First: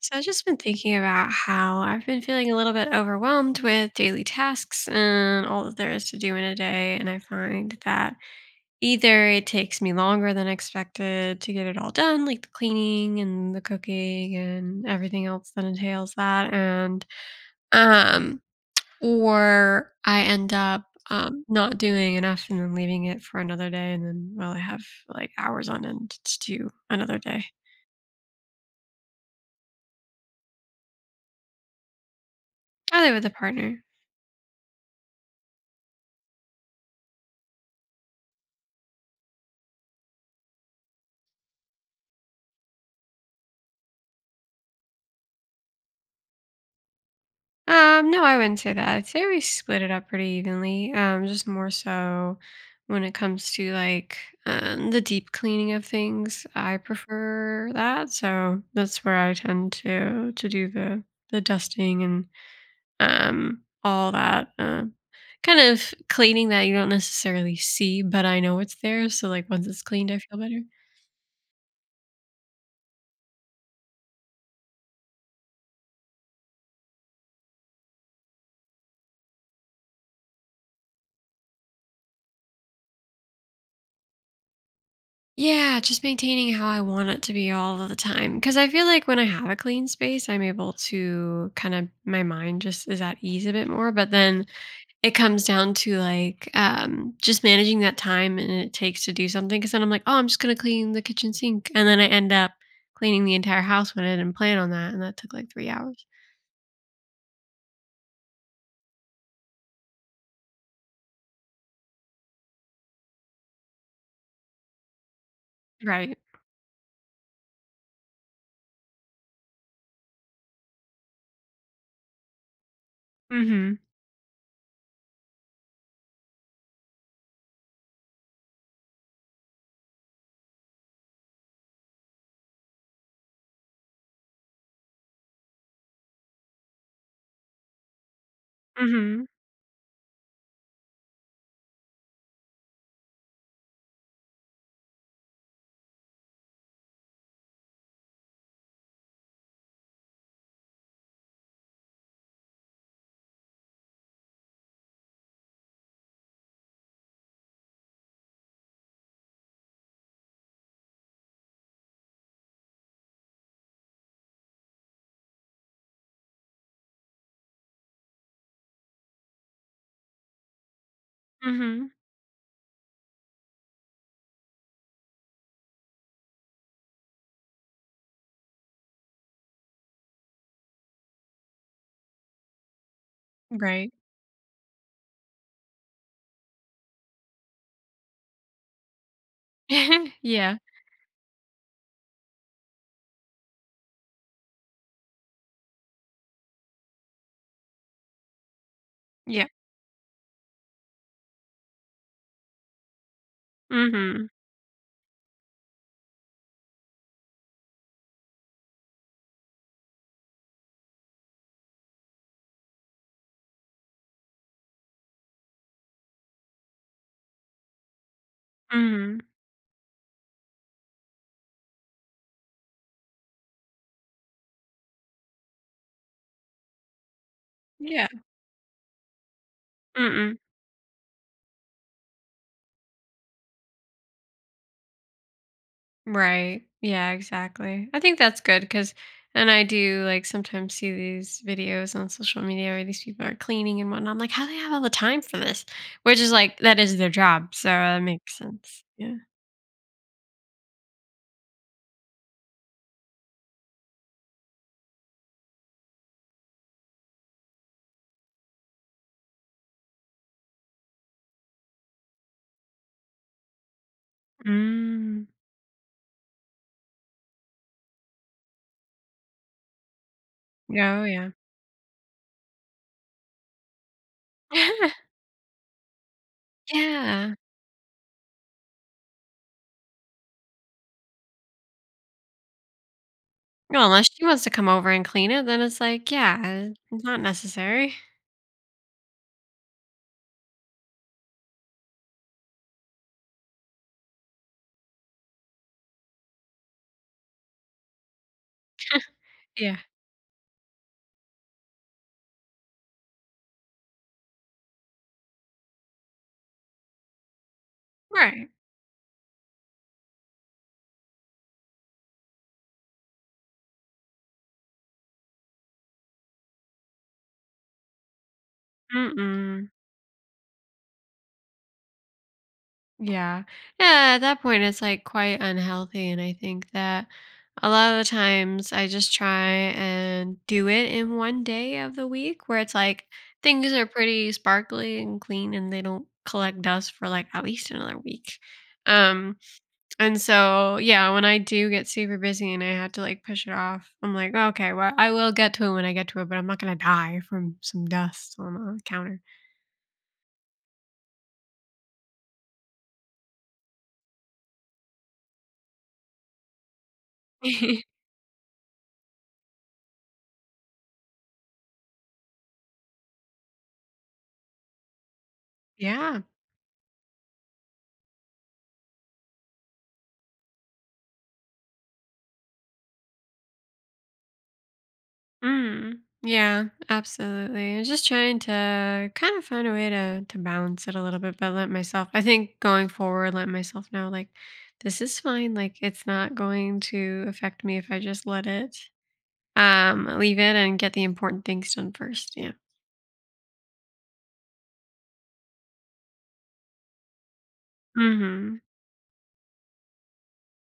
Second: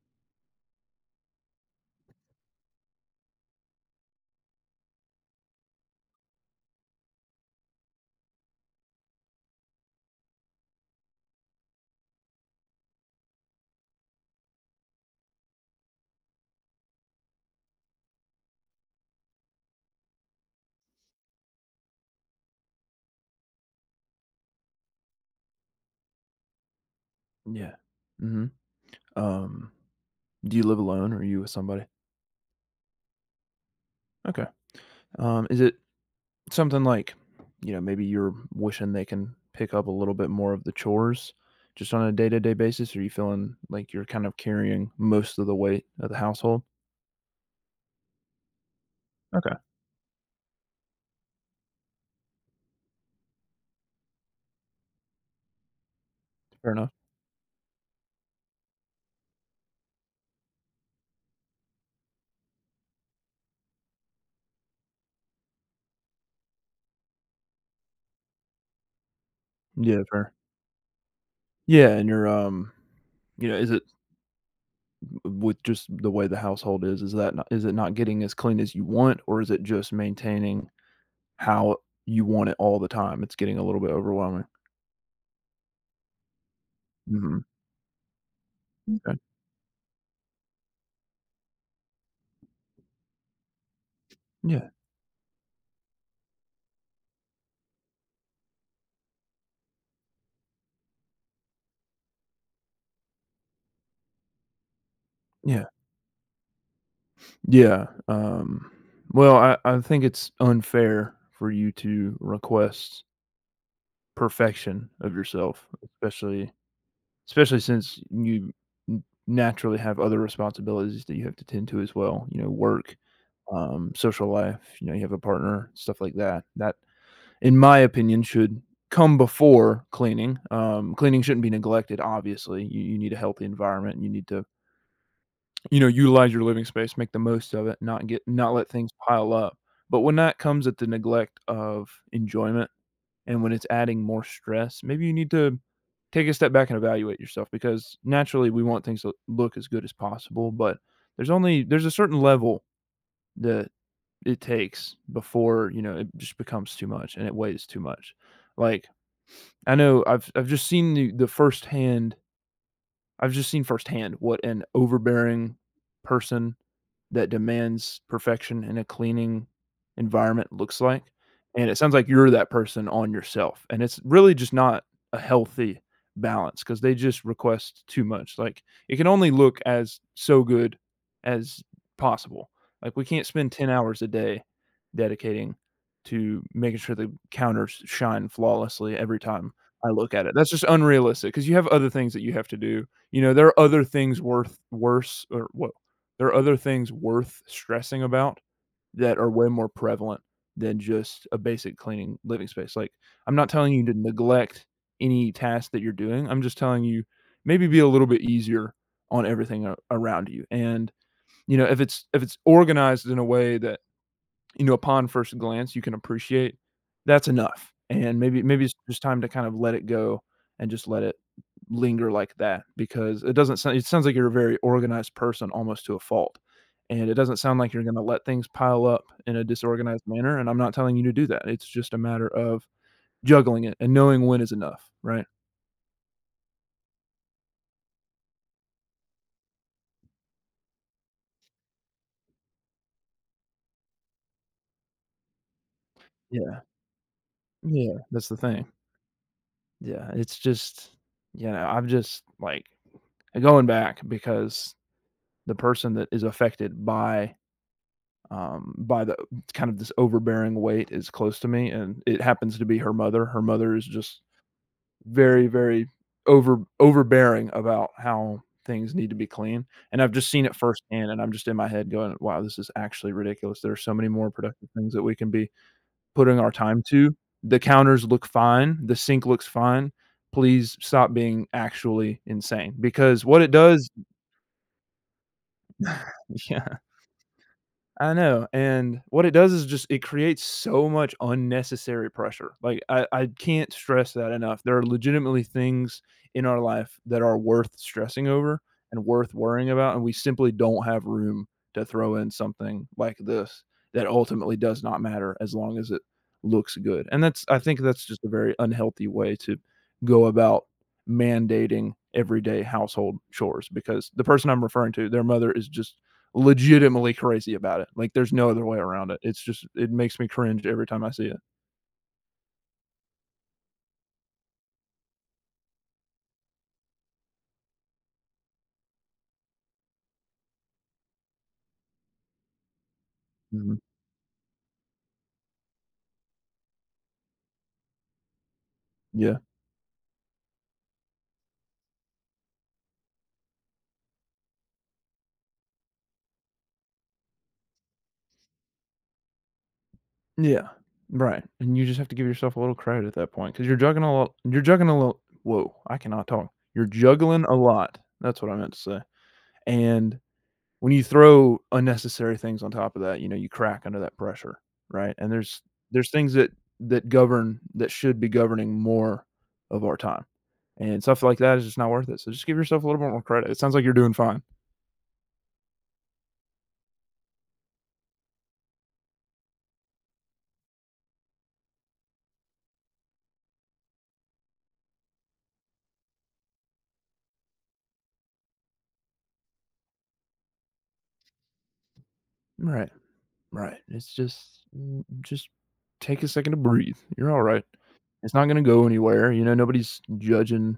So I've just been thinking about how I've been feeling a little bit overwhelmed with daily tasks and all that there is to do in a day. And I find that either it takes me longer than expected to get it all done, like the cleaning and the cooking and everything else that entails that. Um, or I end up not doing enough and then leaving it for another day. And then, well, I have like hours on end to do another day. Yeah. Mhm. Um, do you live alone or are you with somebody? I live with a partner. Okay. Is it something maybe you're wishing they can pick up a little bit more of the chores just on a day-to-day basis? Or are you feeling like you're kind of carrying most of the weight of the household? No, I wouldn't say that. I'd say we Okay. split it up pretty evenly. Just more so when it comes to the deep cleaning of things, Fair I enough. prefer that. So that's where I tend to do the dusting and all that, kind of cleaning that you don't necessarily see, but I know it's there, so, like, once it's Yeah, cleaned, I fair. feel better. Yeah, and you're is it with just the way the household is that not, is it not getting as clean as you want, or is it just maintaining how you want it all the time? It's getting a little bit overwhelming. Yeah, just maintaining how I want it to Hmm. be all of the time. Because I feel like when I have a clean space, I'm able to kinda my mind just is at ease a bit more, but then Yeah, it comes down to, like, just managing that time and it takes to do something. Because then I'm like, "Oh, I'm just gonna clean the kitchen sink," and then I end up cleaning the entire house when I didn't plan on that, and that took, like, yeah, 3 hours. yeah, well, I think it's unfair for you to request perfection of yourself, Right. Especially since you n naturally have other responsibilities that you have to tend to as well, you know, work, Mhm. Social life, you know, you have a partner, stuff like that. That, in my opinion, should come before cleaning. Cleaning shouldn't be neglected, obviously, you need a healthy environment, you need to, you know, utilize your living space, make the most of it, not let things Mhm. pile up. But when that comes at the neglect of enjoyment and when it's adding more stress, maybe you need to take a step back and evaluate yourself because naturally we want things to look as good as possible, but there's a certain level that it takes before, you know, it just becomes too much and it weighs too much. Like, I know I've just seen the firsthand I've just seen firsthand what an overbearing person that demands perfection in a cleaning environment looks like. And it Mhm. sounds like you're that person on yourself. And it's really just not a healthy balance because they just request too much. Like it can only look as so good as possible. Like we can't spend 10 Right. hours a day dedicating to making sure the counters shine flawlessly every time I look at it. That's Yeah. just unrealistic because you have other things that you have to do. You know, there are other things worth stressing about that are Yeah. way more prevalent than just a basic cleaning living space. Like, I'm not telling you to Mhm. neglect any task that you're doing. I'm just telling you maybe be a little bit easier on everything around you. And, you know, if it's organized in a way that, you know, upon first glance, you can appreciate, that's enough. And maybe it's just time Mhm. to kind of let it go and just let it linger like that because it doesn't sound it sounds like you're a very organized person almost to a fault. And it doesn't sound like you're gonna Yeah. let things pile up in a disorganized manner, mm and I'm not telling you to do that. It's just a matter of juggling it and knowing when is enough, right? Right. Yeah, exactly. I think that's good because, and I do like sometimes see these videos on social media where these people are cleaning and whatnot. I'm like, how do they have all the time for this? Which is like, Yeah. that is their job. So Yeah, that that's the makes thing. sense. Yeah. Yeah, it's just, you know, I'm just, like, going back because the person that is affected by the kind of this overbearing weight is close to me, and it happens to be her mother. Her mother is just Mm. very, very overbearing about how things need to be clean, and I've just seen it Oh, firsthand. And yeah. I'm just in my head going, "Wow, this is actually ridiculous." There are so many more productive things that we can be putting our time to. Yeah. The counters look fine. The sink looks fine. Please stop being actually insane because what it Well, does, unless she wants to come over and clean it, then it's like, yeah, yeah. it's not necessary. I know, and what it does is just it creates so much unnecessary pressure. Like, I can't stress that enough. There are legitimately things in our life that are worth stressing over and worth worrying Yeah. about, and we simply don't have room to throw in something like this that ultimately does not matter as long as it looks good, and that's I think that's just a Right. very unhealthy way to go about mandating everyday household chores because the person I'm referring to, their mother is just legitimately crazy about it. Like, there's no other way around it. It's just Mm-mm. it makes me cringe every time I see it. Yeah. Yeah, at that point it's like quite unhealthy and I think that a lot of the times I just try and do it in one day of the week where it's like things Mhm. are pretty sparkly and clean and they don't collect dust for like at least another week. Um Yeah. and so yeah, when I do get super busy and I have to like push it off, I'm like, okay, well I will get to it when I get to it, but I'm not gonna die from some dust on a counter. Yeah. Right. And you just have to give yourself a little credit at that point because 'cause you're juggling a lot you're juggling a lot. Whoa, I cannot talk. You're juggling a lot. That's what I meant to say. And when you throw unnecessary things on top of that, you know, you crack under that pressure, right? And there's Yeah. things that that govern that should be governing more of our time. And stuff like that is just not worth it. So just give yourself a little bit more credit. It sounds like you're doing fine. Mm. Yeah, absolutely. I was just trying to kind of find a way to balance it a little bit, but let myself. I think going forward, let myself know like this is fine. Like it's not going to affect me if I just let it. Leave it and get the important things done first. Yeah. Right, right. It's just take a second to breathe. You're all right. It's not Hmm. gonna go anywhere, you know, nobody's judging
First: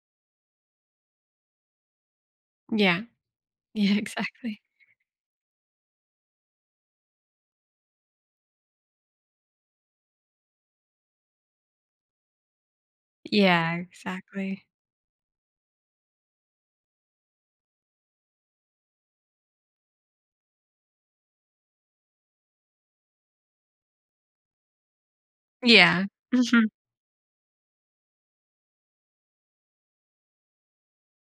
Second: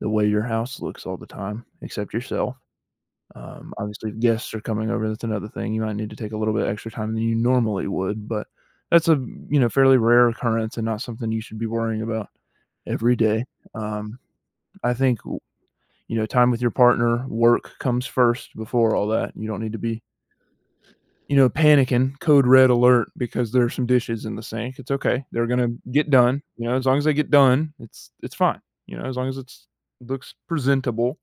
the way your house looks all the time except yourself. Yeah. Yeah. Obviously, if guests are Exactly. coming over, that's another thing. You might need to take a little bit extra time than you normally would, but that's a, you know, fairly rare occurrence and not something you should be worrying about every day. Yeah. Um, Exactly. I think, w you know, time with your partner, work comes first before all that. You don't need to be, you know, panicking, code red alert because there are some dishes in the sink. It's okay. They're gonna Yeah. get done. Hmm. You know, as long as they get done, it's fine. You know, as long as it's looks presentable,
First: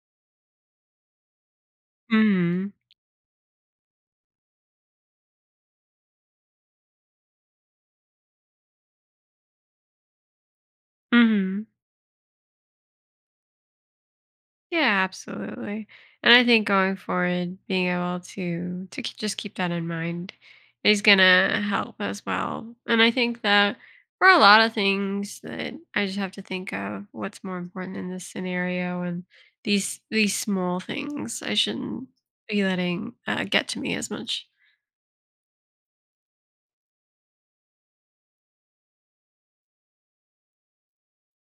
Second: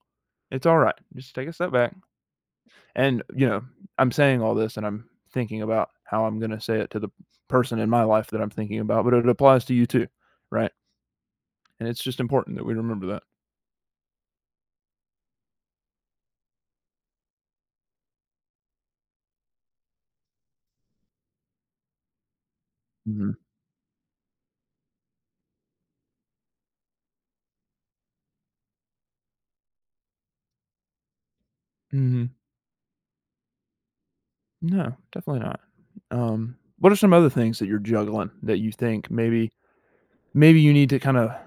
it's all right. Just take a step back. Hmm. And you know, I'm saying all this, and I'm thinking about how I'm gonna say it to the person in my life that I'm thinking about, but it applies to you too, right? Hmm. And it's just important that we remember that. Yeah, absolutely. And I think going forward, being able to just keep that in mind is gonna help as well. And I Mhm. think that for a lot of things that I just have to think of what's more important in this scenario and these small things I shouldn't Mhm. be letting get to me as much. No, definitely not. What are some other things that you're juggling that you think maybe you need to kinda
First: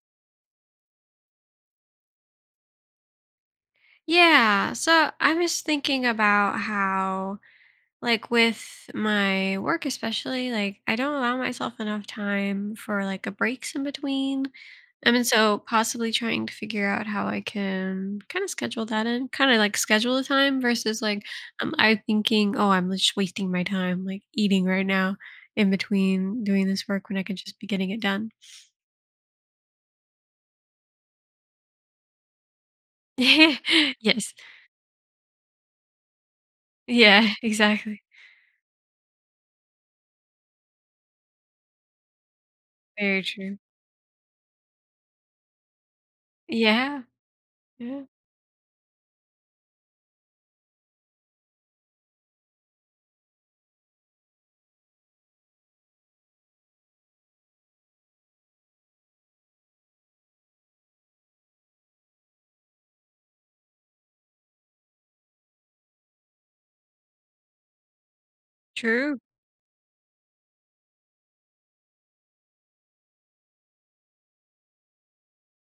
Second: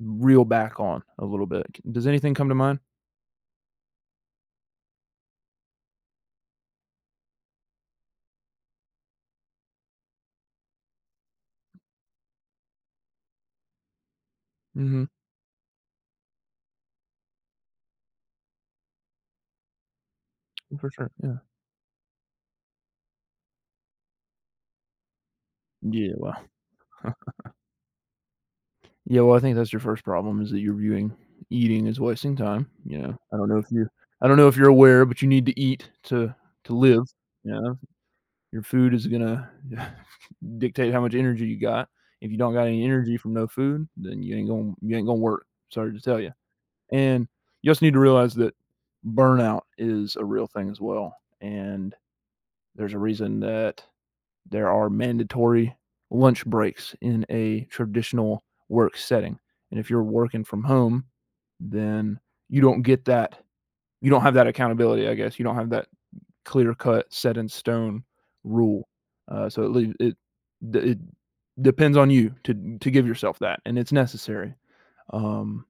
reel back on a little bit. Does anything come to mind? Yeah. So I was thinking about how like with my work especially, like I don't allow myself enough time for like a breaks in between. Mhm. I mean, so possibly trying to figure out how I can kind of schedule that in, kind of like schedule the time For versus sure, like yeah. I'm thinking, oh, I'm just wasting my time like eating right now in Yeah, between well doing this work when I could just be getting it done. yeah, well, I think that's your first problem is that you're viewing eating as wasting time, you know? I Yes. don't know if you're aware, but you need to eat to live, Yeah, you know? exactly. Your food is gonna dictate how much energy you got. If you don't got any energy Very from no true. food, then you ain't gonna work. Sorry to tell you. Yeah. And you also need to Yeah. realize that burnout is a real thing as well, and there's a reason that there are mandatory lunch breaks in a traditional work setting. And if you're working from home, then you don't get that. You don't have that accountability, I guess. You don't have that clear cut, set in stone rule. True. Uh, so it, it it depends on you to give yourself that, and it's necessary. Um,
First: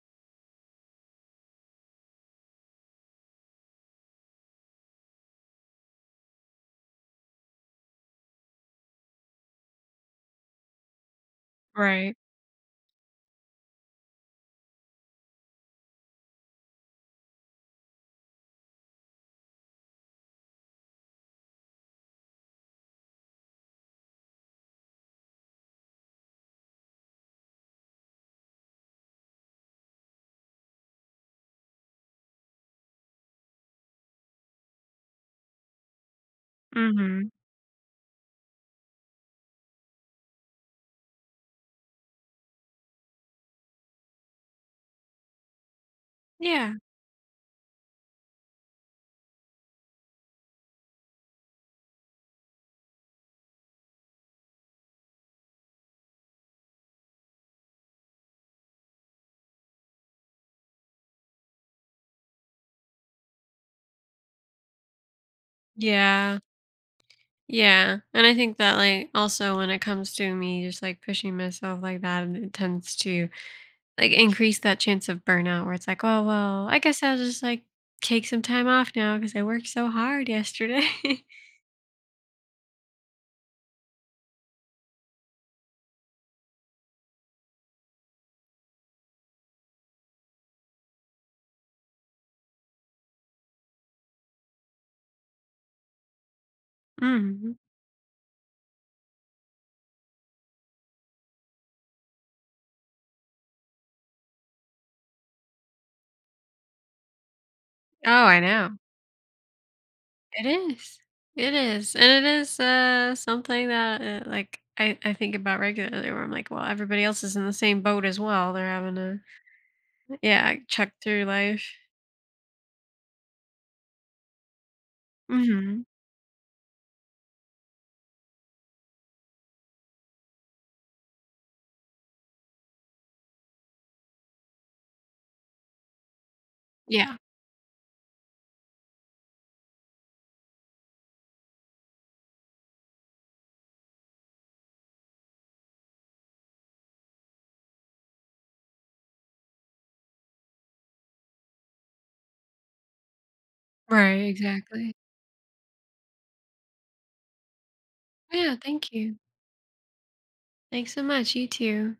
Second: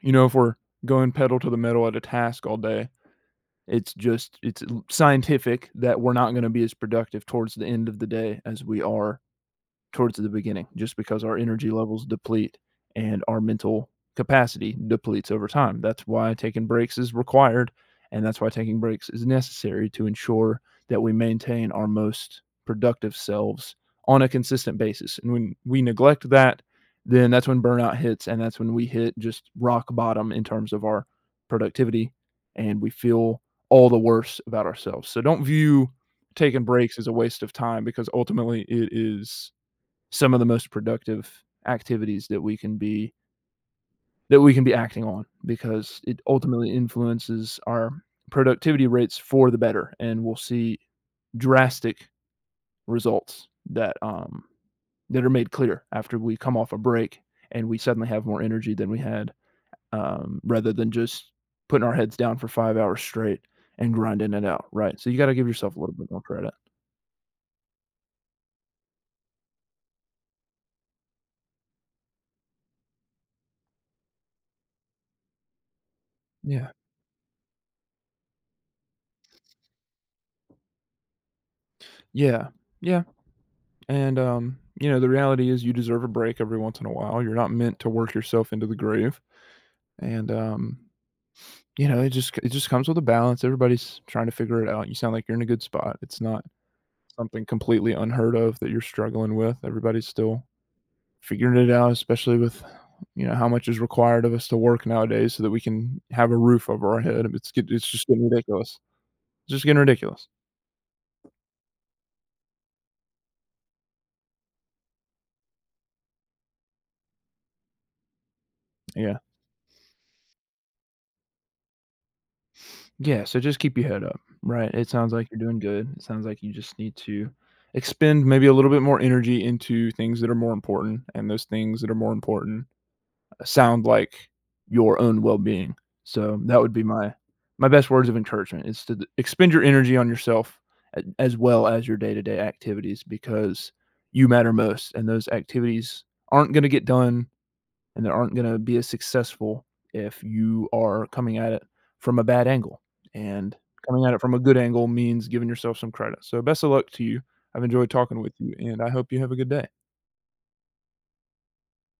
you know, if we're going pedal to the metal at a task all day, it's scientific that we're not gonna be as productive towards the end of the day as we are towards the beginning just because our energy levels Right. deplete and our mental capacity depletes over time. That's why taking breaks is required. And that's why taking breaks is necessary to ensure that we maintain our most productive selves on a consistent basis. And when we neglect that, then that's when burnout hits. And that's when we hit just rock bottom in terms of our productivity and we feel all the worse about ourselves. So don't view taking breaks as a Mm-hmm. waste of time because ultimately it is some of the most productive activities that we can be that we can be acting on because it ultimately Yeah. influences our productivity rates for the better and we'll see drastic results that are made clear after we come off a break and we suddenly have more energy than we had, rather than just putting our heads down for 5 hours straight and grinding it out, right? So you gotta give yourself a little bit more Yeah. credit. Yeah, and I think that like also when it comes to me just like pushing myself like that, and it tends to like increase that chance of burnout where it's like, oh well, Yeah. I guess I'll just like take some time off now because I worked so hard yesterday. Yeah. Yeah, and, you know, the reality is you deserve a break every once in a while, you're not meant to work yourself into the grave, and, you know, it just comes with a balance, everybody's trying to figure it out, you sound like you're in a good spot, it's not something Hmm. completely unheard of that you're struggling with, everybody's still figuring it out, especially with, you know, how much is required of us to work nowadays, so that we can have a roof over our head. It's just Oh, getting I ridiculous. know. It's just getting ridiculous. It is. It is, and it is something that like I think about regularly where I'm like, well, everybody else is in the same boat as well. They're having Yeah, to yeah check through life. yeah. So just keep your head up, right? It sounds like you're doing Hmm. good. It sounds like you just need to expend maybe a little bit more energy into things that are more important, and those things that are more important sound like your own well-being. So that would be Yeah. my best words of encouragement is to expend your energy on yourself as well as your day-to-day activities because you matter most and those activities aren't going to get done and they aren't going to be as successful if you are coming at it from a bad angle. And coming at it Right. from a good angle Exactly. means giving yourself some credit. So best of luck to you. I've enjoyed talking with you Yeah, and I thank hope you. you have a good day. Thanks so much. You too.